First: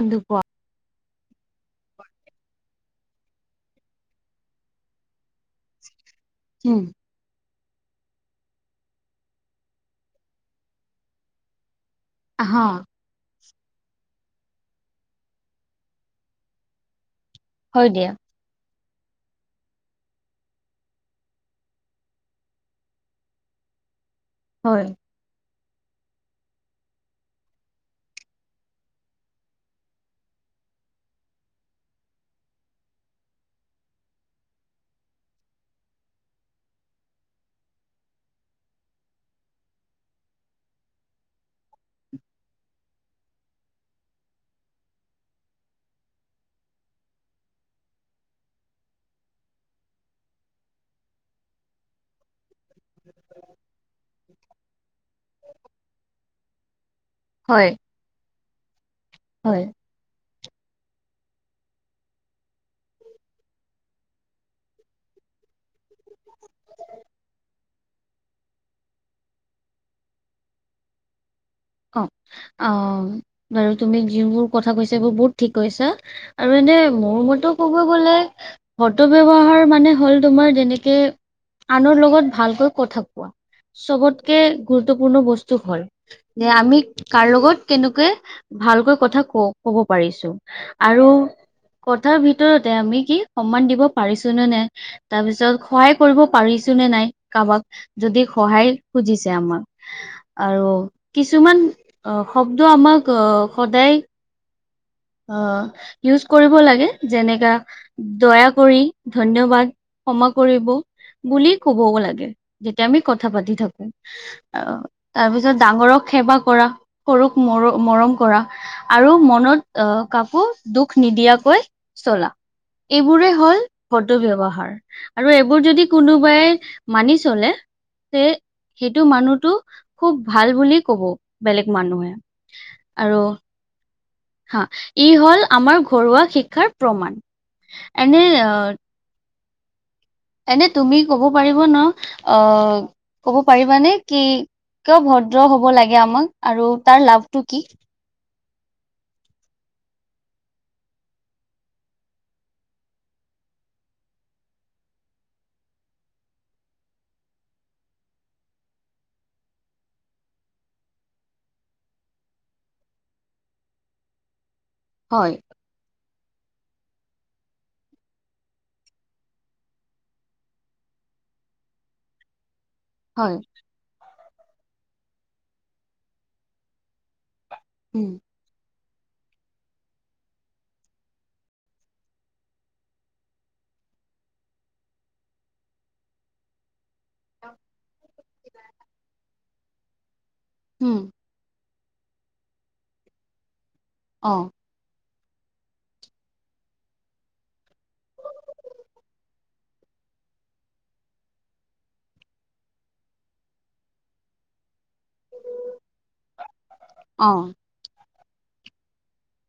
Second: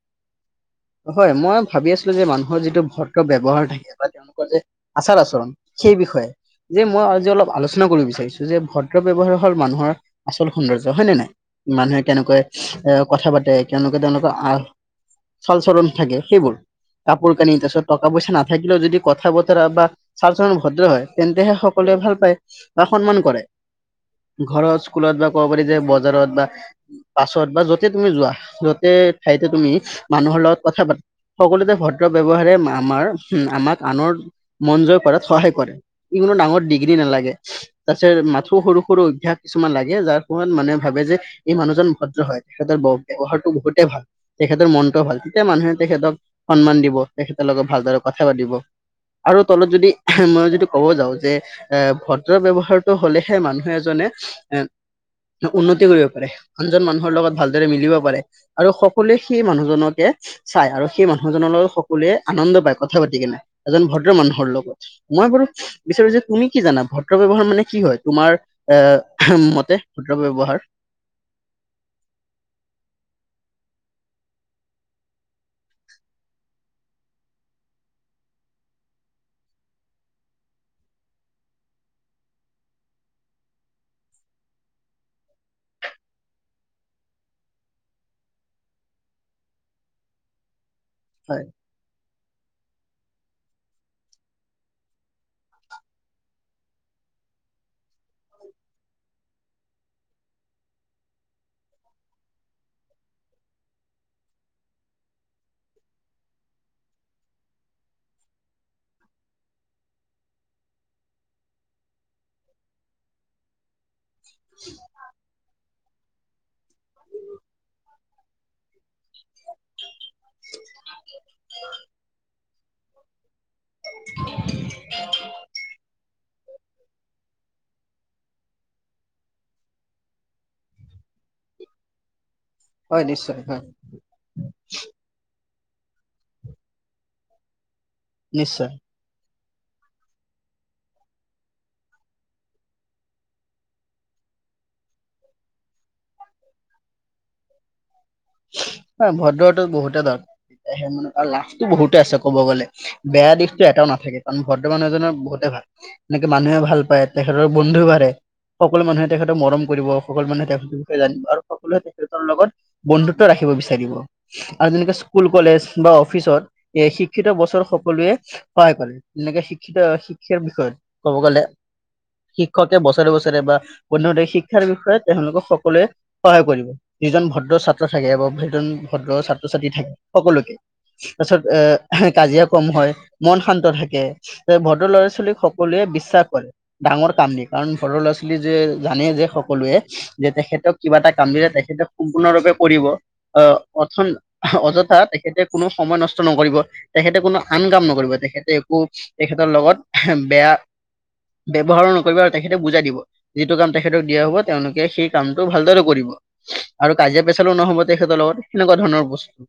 কোনটো পোৱা? হয়, মই ভাবি আছিলোঁ যে মানুহৰ যিটো ভদ ব্যৱহাৰ থাকে বা তেওঁলোকৰ যে আচাৰ- আচৰণ সেই বিষয়ে উম যে মই আজি অলপ আলোচনা কৰিব বিচাৰিছো যে ভদ্ৰ ব্যৱহাৰ হ'ল মানুহৰ আচল সৌন্দৰ্য হয় নে নাই? মানুহে কেনেকৈ হা এ কথা পাতে কেনেকে তেওঁলোকৰ আহ চাল চলণ থাকে সেইবোৰ কাপোৰ কানি তাৰ পিছত হয় টকা দিয়া পইচা নাথাকিলেও যদি কথা বতৰা বা চাল চলন ভদ্ৰ হয় তেন্তেহে সকলোৱে ভাল পায় বা সন্মান কৰে। ঘৰৰ হয় স্কুলত বা ক'ব পাৰি যে বজাৰত বা পাছত বা য'তে তুমি যোৱা য'তে ঠাইতে তুমি মানুহৰ লগত কথা পাতো সকলোতে ভদ্ৰ ব্যৱহাৰে আমাৰ আমাক আনৰ মন জয় কৰাত সহায় কৰে, ই কোনো ডাঙৰ ডিগ্ৰী নালাগে। তাৰ পিছত মাথো সৰু সৰু অভ্যাস কিছুমান লাগে যাৰ ফলত মানে ভাবে যে এই মানুহজন ভদ্ৰ হয়, তেখেতৰ ব্যৱহাৰতটো বহুতে ভাল তেখেতৰ মন ত ভাল তেতিয়া মানুহে তেখেতক সন্মান দিব তেখেতৰ লগত ভালদৰে কথা পাতিব। আৰু তলত যদি মই যদি ক'ব যাওঁ যে এ ভদ্ৰ ব্যৱহাৰটো হ'লে হে মানে মানুহ এজনে এ উন্নতি কৰিব পাৰে। আনজন মানুহৰ লগত হয় ভালদৰে মিলিব পাৰে আৰু সকলোৱে সেই হয় মানুহজনক চাই আৰু সেই মানুহজনৰ লগত সকলোৱে আনন্দ পায় কথা পাতি কেনে এজন ভদ্ৰ মানুহৰ লগত। মই বাৰু বিচাৰো যে তুমি কি জানা ভদ্ৰ ব্যৱহাৰ মানে কি হয় তোমাৰ এ মতে ভদ্ৰ ব্যৱহাৰ। অ', অ', বাৰু তুমি যিবোৰ কথা কৈছা এইবোৰ বহুত ঠিক কৈছা। আৰু এনে মোৰ মতেটো কব গ'লে ভদ্ৰ ব্যৱহাৰ মানে হ'ল তোমাৰ যেনেকে আনৰ লগত ভালকৈ কথা কোৱা। চবতকে গুৰুত্বপূৰ্ণ বস্তু হয়। যে আমি কাৰ লগত কেনেকে ভালকৈ কথা ক ক'ব পাৰিছো। আৰু হয় কথাৰ ভিতৰতে আমি কি সন্মান দিব পাৰিছো নে নাই। তাৰ পিছত সহায় কৰিব পাৰিছো নে নাই কাবাক যদি সহায় খুজিছে আমাক আৰু কিছুমান অ' শব্দ আমাক অ সদায় অ' ইউজ কৰিব লাগে যেনেকা দয়া কৰি ধন্যবাদ ক্ষমা কৰিব। বুলি ক'বও লাগে যেতিয়া আমি কথা পাতি থাকো। অ' তাৰপিছত ডাঙৰক সেৱা কৰা সৰুক মৰ মৰম কৰা আৰু মনত আহ কাকো দুখ নিদিয়াকৈ চলা। এইবোৰে হ'ল ক'ত ব্যৱহাৰ আৰু এইবোৰ যদি কোনোবাই মানি চলে এফালে সেই সেইটো মানুহটো খুব ভাল বুলি কব বেলেগ মানুহে। হয় আৰু নিশ্চয় হয়। হা ই হল আমাৰ ঘৰুৱা শিক্ষাৰ প্ৰমাণ এনে অ নিশ্চয় এনে তুমি কব পাৰিব ন অ' কব পাৰিবানে কি কিয় ভদ্ৰ হব লাগে আমাক আৰু তাৰ লাভটো কি হয় ভদ্ৰতো বহুতে ধৰ সেই মানে লাভটো বহুতে আছে ক'ব গ'লে। বেয়া দিশটো এটাও নাথাকে কাৰণ ভদ্ৰ মানুহ এজনৰ বহুতে ভাল এনেকে মানুহে ভাল পায় তেখেতৰ বন্ধুও বাঢ়ে সকলো মানুহে তেখেতক মৰম কৰিব সকলো মানুহে তেখেতৰ বিষয়ে জানিব আৰু সকলোৱে তেখেতৰ লগত বন্ধুত্ব ৰাখিব বিচাৰিব আৰু যেনেকে স্কুল হয়, কলেজ বা অফিচত এ' শিক্ষিত বছৰ সকলোৱে হয় কলে এনেকে শিক্ষিত শিক্ষাৰ বিষয়ত ক'ব গ'লে শিক্ষকে বছৰে হয়, বছৰে বা অন্যথা শিক্ষাৰ বিষয়ে তেওঁলোকক সকলোৱে সহায় কৰিব যিজন ভদ্ৰ ছাত্ৰ ছাত্ৰ উম, থাকে বা ভদন ভদ্ৰ ছাত্ৰ ছাত্ৰী থাকে সকলোকে তাৰপিছত এ' কাজিয়া কম হয় মন শান্ত থাকে। ভদ্ৰ লৰা ছোৱালীক সকলোৱে বিশ্বাস কৰে। ডাঙৰ কাম দিয়ে কাৰণ সৰু ল'ৰা ছোৱালী যে জানে যে সকলোৱে যে তেখেতক কিবা উম, এটা কাম দিলে তেখেতে সম্পূৰ্ণৰূপে কৰিব অহ অথন অ' অযথা তেখেতে কোনো সময় নষ্ট নকৰিব তেখেতে কোনো আন কাম নকৰিব তেখেতে একো তেখেতৰ লগত বেয়া ব্যৱহাৰ নকৰিব আৰু তেখেতে বুজাই দিব। যিটো কাম তেখেতক দিয়া হব তেওঁলোকে সেই কামটো ভালদৰে কৰিব আৰু কাজিয়া পেচালো অ', নহব তেখেতৰ লগত সেনেকুৱা ধৰণৰ বস্তু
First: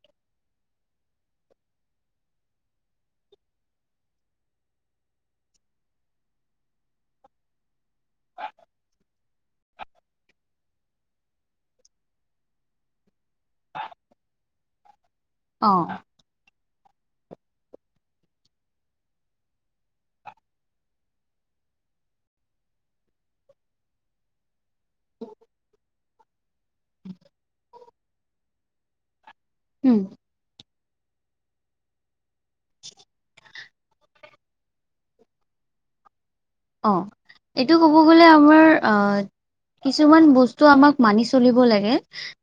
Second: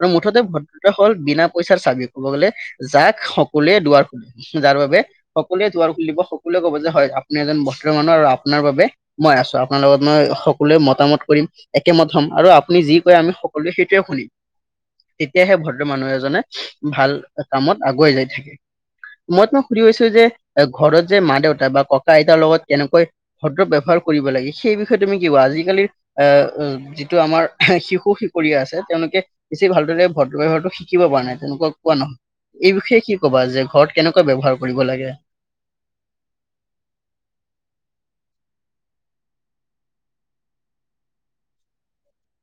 আৰু মুঠতে ভদ্ৰতা হল বিনা পইচাৰ চাবি কব গ'লে যাক সকলোৱে দুৱাৰ খোলে যাৰ বাবে সকলোৱে দুৱাৰ খুলিব সকলোৱে কব যে হয় আপুনি এজন ভদ্ৰ মানুহ আৰু আপোনাৰ বাবে মই আছো আপোনাৰ লগত মই সকলোৱে মতামত কৰিম একেমত হম আৰু আপুনি যি কয় আমি সকলোৱে সেইটোৱে শুনিম। তেতিয়াহে ভৰ্দ্ৰ অ', মানুহ এজনে ভাল কামত আগুৱাই যাই থাকে। মই তোমাক সুধিব বিচাৰিছোঁ যে ঘৰত যে মা দেউতা বা ককা আইতাৰ লগত কেনেকৈ ভদ্ৰ ব্যৱহাৰ কৰিব লাগে সেই বিষ বিষয়ে তুমি কি কোৱা আজিকালি আহ যিটো আমাৰ শিশু শিশুৰীয়া আছে তেওঁলোকে বেছি উম, ভালদৰে ভ ভদ্ৰতা শিকিব পৰা নাই তেনেকুৱা কোৱা নহয় এই বিষয়ে কি কবা যে ঘৰত কেনেকুৱা ব্যৱহাৰ কৰিব লাগে। অ'এইটো ক'ব গ'লে আমাৰ অ কিছুমান বস্তু আমাক মানি চলিব লাগে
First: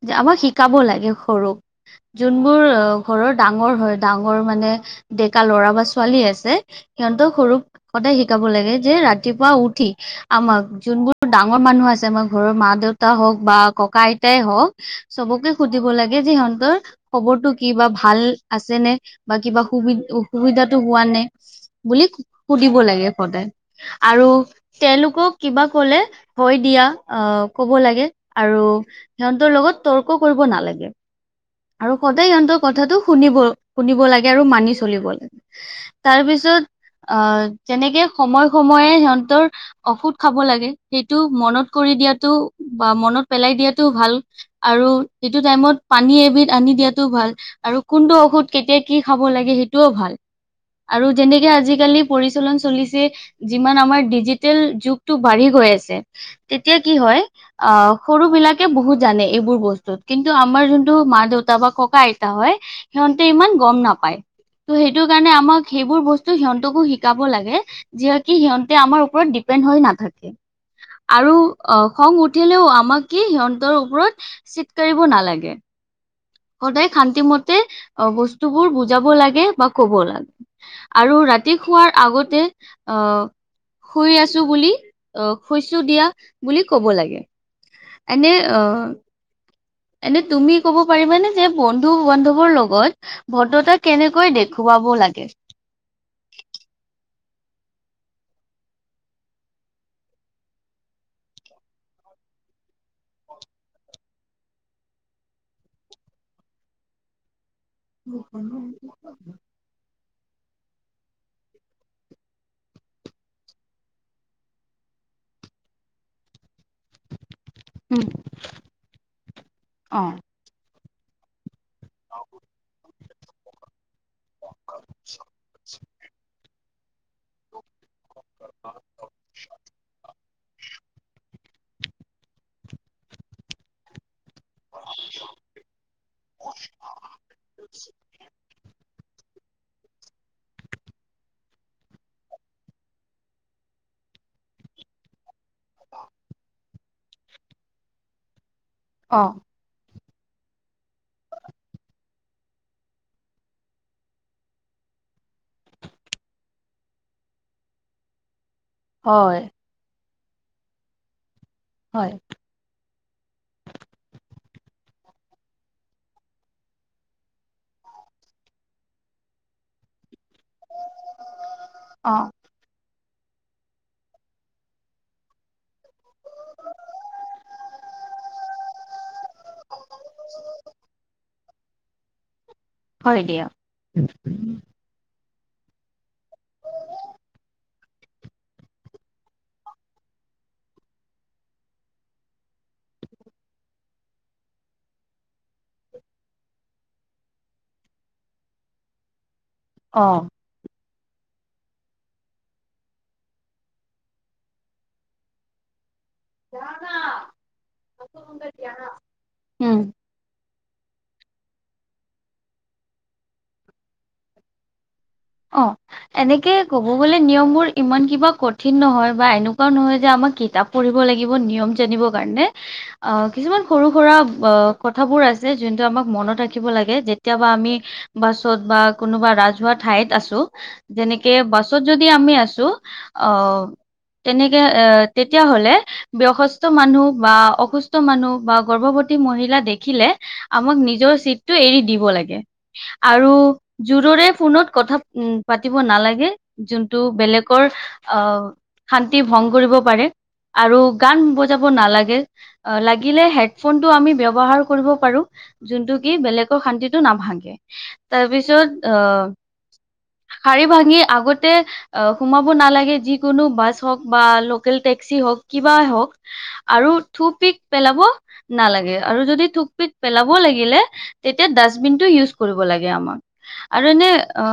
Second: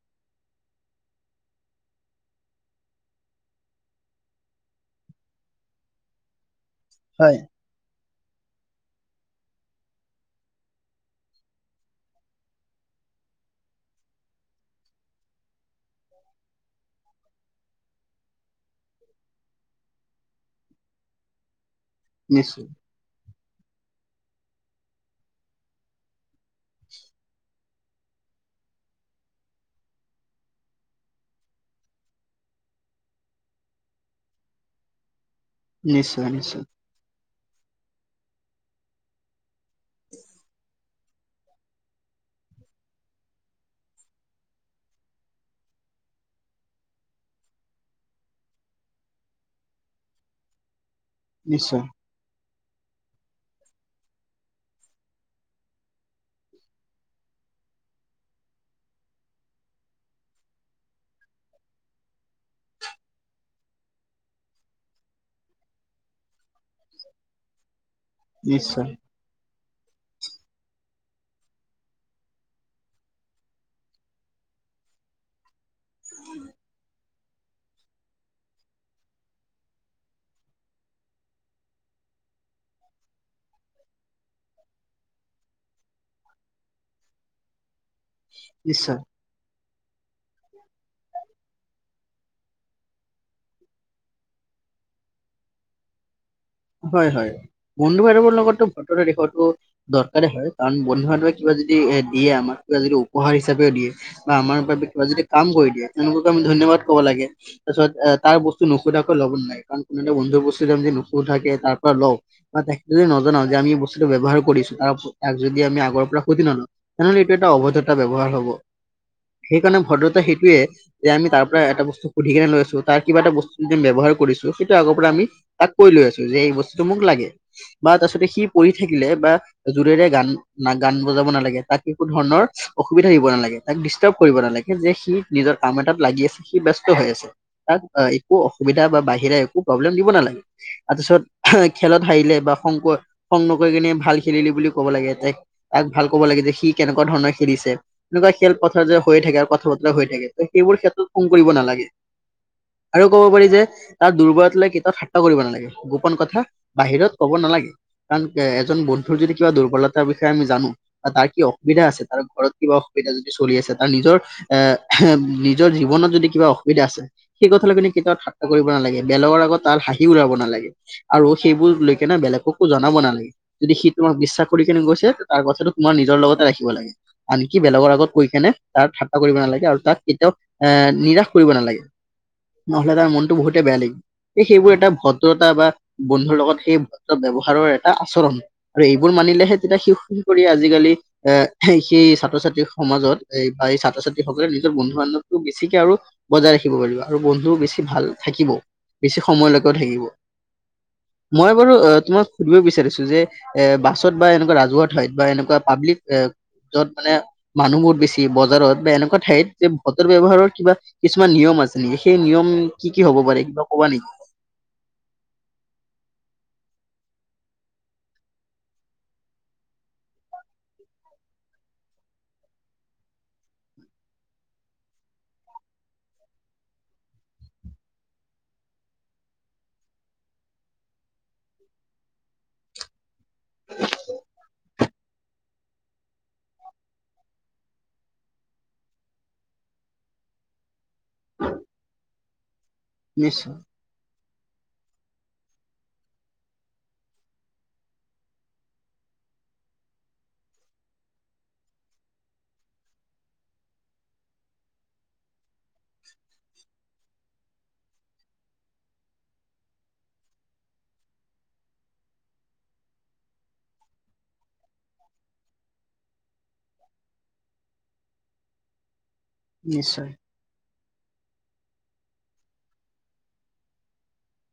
যে আমাক শিকাব লাগে সৰুক যোনবোৰ ঘৰৰ ডাঙৰ হয় ডাঙৰ মানে ডেকা ল'ৰা বা ছোৱালী আছে। সিহঁতক হয় সৰু কথাই শিকাব লাগে যে ৰাতিপুৱা উঠি আমাৰ যোনবোৰ ডাঙৰ মানুহ আছে আমাৰ ঘৰৰ মা দেউতা হওঁক বা ককা আইতাই হওঁক। চবকে সুধিব লাগে যে সিহঁতৰ খবৰটো কি বা ভাল আছে নে বা কিবা সুবি অসুবিধাতো হোৱা নাই? বুলি নিশ্চয় সুধিব লাগে সদায় আৰু তেওঁলোকক কিবা ক'লে হয়, দিয়া আহ ক'ব লাগে আৰু সিহঁতৰ লগত তৰ্ক কৰিব নালাগে। আৰু সদায় সিহঁতৰ কথাটো শুনিব শুনিব লাগে আৰু মানি চলিব লাগে। তাৰ নিশ্চয় নিশ্চয় পিছত আহ যেনেকে সময়ে সময়ে সিহঁতৰ ঔষধ খাব লাগে সেইটো মনত কৰি দিয়াতো বা মনত পেলাই দিয়াটোও ভাল। আৰু এইটো টাইমত পানী এবিধ আনি দিয়াতো ভাল। আৰু কোনটো ঔষধ কেতিয়া কি খাব লাগে সেইটোও ভাল। আৰু যেনেকে নিশ্চয় আজিকালি পৰিচালন চলিছে। যিমান আমাৰ ডিজিটেল যুগটো বাঢ়ি গৈ আছে। তেতিয়া কি হয় আহ সৰু ৎবিলাকে বহুত জানে এইবোৰ বস্তুত কিন্তু আমাৰ যোনটো মা দেউতা বা ককা আইতা হয়। সিহঁতে ইমান গম নাপায় ত' সেইটো কাৰণে আমাক সেইবোৰ বস্তু ত' সিহঁতকো শিকাব লাগে যিহকে সিহঁতে নিশ্চয় আমাৰ ওপৰত ডিপেণ্ড হৈ নাথাকে। আৰু আহ খং উঠিলেও আমাক কি সিহঁতৰ ওপৰত চিত কাৰিব নালাগে। সদায় শান্তিমতে অ' বস্তুবোৰ বুজাব লাগে বা ক'ব লাগে। আৰু ৰাতি শোৱাৰ আগতে আহ শুই আছো বুলি আহ শুইছো দিয়া বুলি ক'ব লাগে। এনে অ' নিশ্চয় এনে তুমি ক'ব পাৰিবানে যে বন্ধু বান্ধবৰ লগত ভদ্ৰতা কেনেকৈ দেখুৱাব লাগে? হয়, হয়, বন্ধু বান্ধৱৰ লগততো ভদ্ৰতা দেখুওৱাটো দৰকাৰে হয়, কাৰণ বন্ধু বান্ধৱে কিবা যদি এ দিয়ে আমাক কিবা যদি উপহাৰ হিচাপেও দিয়ে। বা আমাৰ বাবে কিবা যদি কাম কৰি দিয়ে তেওঁলোককো আমি ধন্যবাদ কব লাগে। তাৰপিছত তাৰ বস্তু নুসুধাকৈ ল'ব নালাগে কাৰণ কোনো বন্ধুৰ বস্তু যদি নুশুধাকে তাৰ পৰা লওঁ। বা তাকে যদি নজনাও যে আমি বস্তুটো ব্যৱহাৰ কৰিছো তাৰ তাক যদি আমি আগৰ পৰা সুধি নলওঁ। তেনেহ'লে এইটো এটা অভদ্ৰতা উম, ব্যৱহাৰ হ'ব। সেইকাৰণে অ, ভদ্ৰতা সেইটোৱে যে আমি তাৰ পৰা এটা বস্তু সুধিকেনে লৈছো তাৰ কিবা এটা বস্তু যদি ব্যৱহাৰ কৰিছো সেইটো আগৰ পৰা আমি তাক কৈ লৈ আছো। যে এই বস্তুটো মোক লাগে বা তাৰ পিছতে সি পঢ়ি থাকিলে বা জোৰেৰে গান না গান বজাব নালাগে তাক একো ধৰণৰ অসুবিধা দিব নালাগে তাক দিচ ট্ৰাব কৰিব নালাগে যে সি নিজৰ কাম এটাত লাগি আছে সি ব্যস্ত হৈ আছে। তাক একো অসুবিধা বা বাহিৰে একো প্ৰব্লেম দিব নালাগে। তাৰপিছত খেলত হাৰিলে বা খং খং নকৈ কিনে ভাল খেলিলি বুলি ক'ব লাগে। তাক ভাল ক'ব লাগে যে সি কেনেকুৱা ধৰণৰ খেলিছে এনেকুৱা খেল পথাৰ যে অ, হৈয়ে থাকে আৰু কথা বতৰা হৈ থাকে। সেইবোৰ ক্ষেত্ৰত খং কৰিব নালাগে। আৰু ক'ব পাৰি যে তাৰ দুৰ্বলত লৈ কেতিয়াও থাত্তা কৰিব নালাগে। গোপন কথা বাহিৰত ক'ব নালাগে কাৰণ এজন বন্ধুৰ যদি হয়, কিবা দুৰ্বলতা তাৰ বিষয়ে আমি জানো বা তাৰ কি অসুবিধা আছে হয়, তাৰ ঘৰত কিবা অসুবিধা যদি চলি আছে তাৰ নিজৰ এ, নিজৰ জীৱনত যদি কিবা অসুবিধা আছে। সেই কথালৈ কিন্তু কেতিয়াাত ঠাট্টা কৰিব নালাগে বেলগৰ আগত তাৰ হাঁহিও উলাব নালাগে। আৰু সেইবোৰ লৈকেনে অ। বেলেগক কো জনাব নালাগে। যদি সি তোমাক বিশ্বাস কৰি কেনে কৈছে তাৰ কথাটো তোমাৰ নিজৰ লগতে ৰাখিব লাগে। আনকি বেলেগৰ আগত কৈ কেনে তাক ঠাট্টা কৰিব নালাগে, আৰু তাক কেতিয়াও এ নিৰাশ কৰিব নালাগে। নহ'লে তাৰ হয় মনটো দিয়া, বহুতে বেয়া লাগিব। এই সেইবোৰ এটা ভদ্ৰতা বা বন্ধুৰ লগত সেই ভদ্ৰ ব্যৱহাৰৰ এটা আচৰণ। আৰু এইবোৰ মানিলেহে তেতিয়া সি শুই কৰি আজিকালি। এ সেই ছাত্ৰ ছাত্ৰী সমাজত এ বা এই ছাত্ৰ ছাত্ৰীসকলে নিজৰ বন্ধু বান্ধৱী বেছিকে আৰু বজাই ৰাখিব পাৰিব। আৰু বন্ধু বেছি ভাল থাকিব বেছি সময়লৈকেও অ, থাকিব। মই বাৰু অ', তোমাক সুধিব বিচাৰিছো যে এ বাছত বা এনেকুৱা ৰাজহুৱা ঠাইত বা এনেকুৱা পাব্লিক এ য'ত মানে মানুহ বহুত বেছি বজাৰত বা এনেকুৱা ঠাইত উম। ভ দ্ৰ ব্যৱহাৰৰ কিবা কিছুমান নিয়ম আছে নেকি? সেই নিয়ম কি কি হব পাৰে কিবা ক'বা নেকি? অ'। এনেকে ক'ব গ'লে নিয়ম বোৰ ইমান কিবা কঠিন নহয়, বা এনেকুৱাও নহয় যে আমাৰ কিতাপ পঢ়িব লাগিব নিয়ম জানিবৰ কাৰণে। আ, কিছুমান সৰু সুৰা কথাবোৰ আছে যোনটো আমাক মনত ৰাখিব লাগে। যেতিয়াবা আমি বাছত বা কোনোবা ৰাজহুৱা ঠাইত ত আছোঁ। যেনেকে বাছত যদি আমি আছোঁ অ', তেনেকে অ', তেতিয়াহ'লে বয়সস্থ মানুহ বা অসুস্থ স্থ মানুহ বা গৰ্ভৱতী মহিলা দেখিলে আমাক নিজৰ চিতটো এৰি দিব লাগে। আৰু নিশ্চয় জোৰৰে ফোনত কথা উম, পাতিব নালাগে যোনটো বেলেগৰ আ শান্তি ভংগ কৰিব পাৰে, আৰু গান বজাব নালাগে। অ', লাগিলে হেডফোনটো আমি ব্যৱহাৰ কৰিব পাৰো। যোনটো কি বেলেগৰ শান্তিটো নাভাগে, তাৰ পিছত অ শাৰী ভাঙি আগতে অ' সোমাব নালাগে যিকোনো বাছ হওঁক বা লোক কেল টেক্সি হওঁক কিবা হওঁক আৰু থু পিক পেলাব নালাগে, আৰু যদি থুক পিক নিশ্চয়। পেলা ব লাগিলে তেতিয়া ডাষ্টবিনতো ইউজ কৰিব লাগে আমাৰ। আৰু এনে আ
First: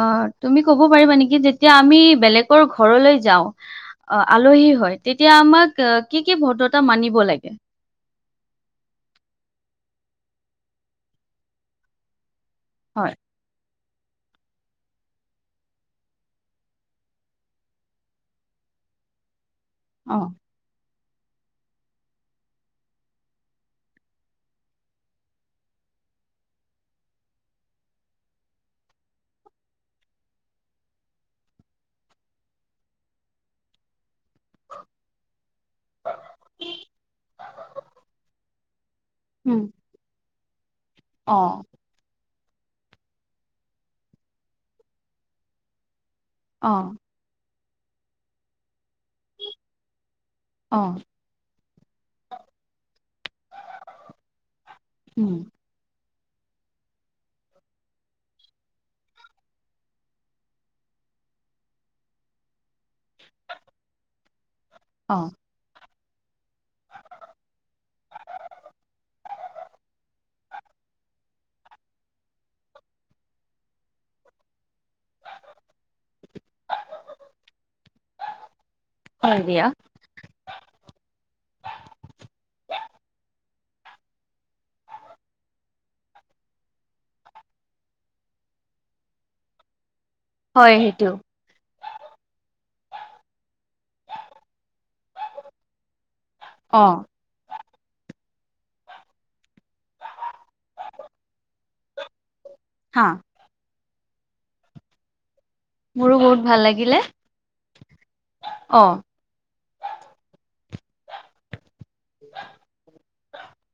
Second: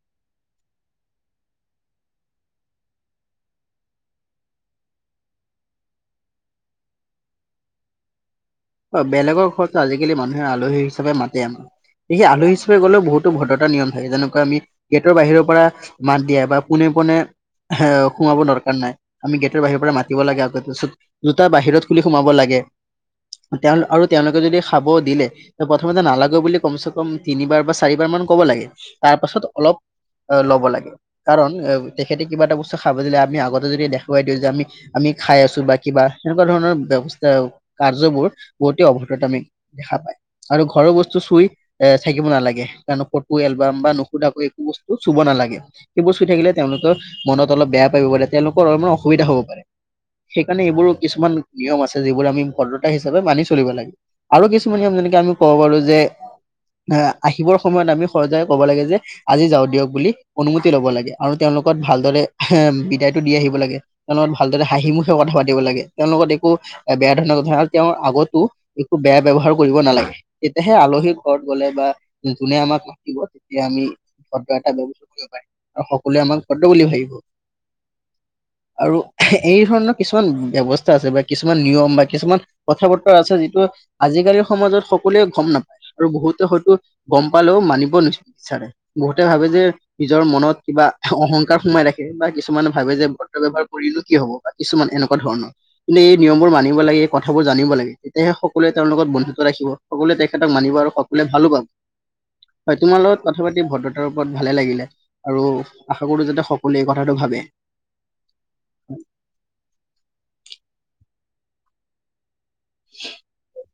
তুমি ক'ব পাৰিবা নেকি যেতিয়া আমি বেলেগৰ ঘৰলৈ যাওঁ অ', আলহী হয়, তেতিয়া আমাক কি কি ভদ্ৰতা মানিব লাগে? অ', বেলেগৰ ঘৰত আজিকালি মানুহে আলহী হিচাপে মাতে আমাক। গতিকে আলহী হিচাপে গ'লেও হয় বহুতো ভদ্ৰতা নিয়ম থাকে। যেনে কৈ আমি গেটৰ বাহিৰৰ পৰা মাত দিয়া, বা পোনে পোনে এ সোমাব দৰকাৰ নাই। আমি গেটৰ বাহিৰ পৰা অ মাতিব লাগে, আকৌ জোতা বাহিৰত খুলি সোমাব লাগে। তেওঁ আৰু তেওঁলোকে যদি খাব দিলে প্ৰথমতে নালাগে বুলি কমচে কম তিনিবাৰ বা চাৰিবাৰ মান ক'ব লাগে, তাৰ পাছত অলপ আ, লব লাগে। কাৰণ এ তেখেতে কিবা এটা বস্তু খাব দিলে আমি আগতে যদি দেখুৱাই দিওঁ যে আমি আমি খাই আছো বা কিবা সেনেকুৱা ধৰণৰ ব্যৱস্থা স্থাবোৰ বহুতে অভদ্ৰামি উম দেখা পায়। আৰু ঘৰৰ বস্তু অ চুই এ থাকিব নালাগে, কাৰণ ফটো এলবাম বা নোশোধাকৈ একো বস্তু চুব নালাগে। সেইবোৰ চুই থাকিলে অ তেওঁলোকৰ মনত বেয়া পাব পাৰে তেওঁলোকৰ অলপমান অসুবিধা হ'ব পাৰে। সেইকাৰণে অ এইবোৰো কিছুমান নিয়ম আছে, যিবোৰ আমি ভদ্ৰতা হিচাপে মানি চলিব লাগে। আৰু কিছুমান নিয়ম যেনেকে উম আমি ক'ব পাৰো যে এ, আহিবৰ সময়ত আমি ঘৰত যায় ক'ব লাগে যে আজি যাওঁ দিয়ক বুলি অনুমতি লব লাগে আৰু তেওঁলোকক ভালদৰে এ বিদায়টো দি আহিব লাগে। তেওঁ লগত ভালদৰে হাঁহিমুখে অ কথা পাতিব লাগে, তেওঁলদত একো বেয়া ধৰণৰ কথা। তেওঁৰ আগতো একো বেয়া ব্যয়ৱহাৰ কৰিব নালাগে। তেতিয়াহে আলহীৰ ঘৰত গ'লে বা যোনে আমাক মতিব তেতিয়া আমি। ভদ্ৰতা সকলোৱে আমাক ভদ্ৰ বুলি ভাবিব। আৰু হয় এই দিয়া ধৰণৰ কিছুমান ব্যৱস্থা আছে বা কিছুমান নিয়ম বা কিছুমান। কথা বতৰা আছে যিটো আজিকালিৰ সমাজত সকলোৱে গম নাপ। আৰু বহুতে হয়তো গম পালেও মানিব নিবিচাৰে বহুতে ভাবে যে। নিজৰ মনত হয় কিবা সেইটো অহংকাৰ সোমাই দে। কিছুমানে ভাবে যে অভদ্ৰ ব্যৱহাৰ কৰিলে কি হব বা কিছুমান এনেকুৱা ধৰণৰ কিন্তু এই নিয়ম বোৰ মাজেৰে। জানিব অ লাগে, এই কথাবোৰ জানিব লাগে তেতিয়াহে সকলোৱে তেওঁৰ লগত বন্ধুত্ব ৰাখিব। সকলোৱে তেখেতক মানিব আৰু সকলোৱে ভালো পাব, হয় তোমাৰ হা লগত কথা। কথা পাতি ভদ্ৰতাৰ ওপৰত ভালে লাগিলে আৰু আশা মোৰো কৰো বহুত যাতে ভাল সকলোৱে এই লাগিলে কথাটো ভাবে। অ। [inaudible] [inaudible]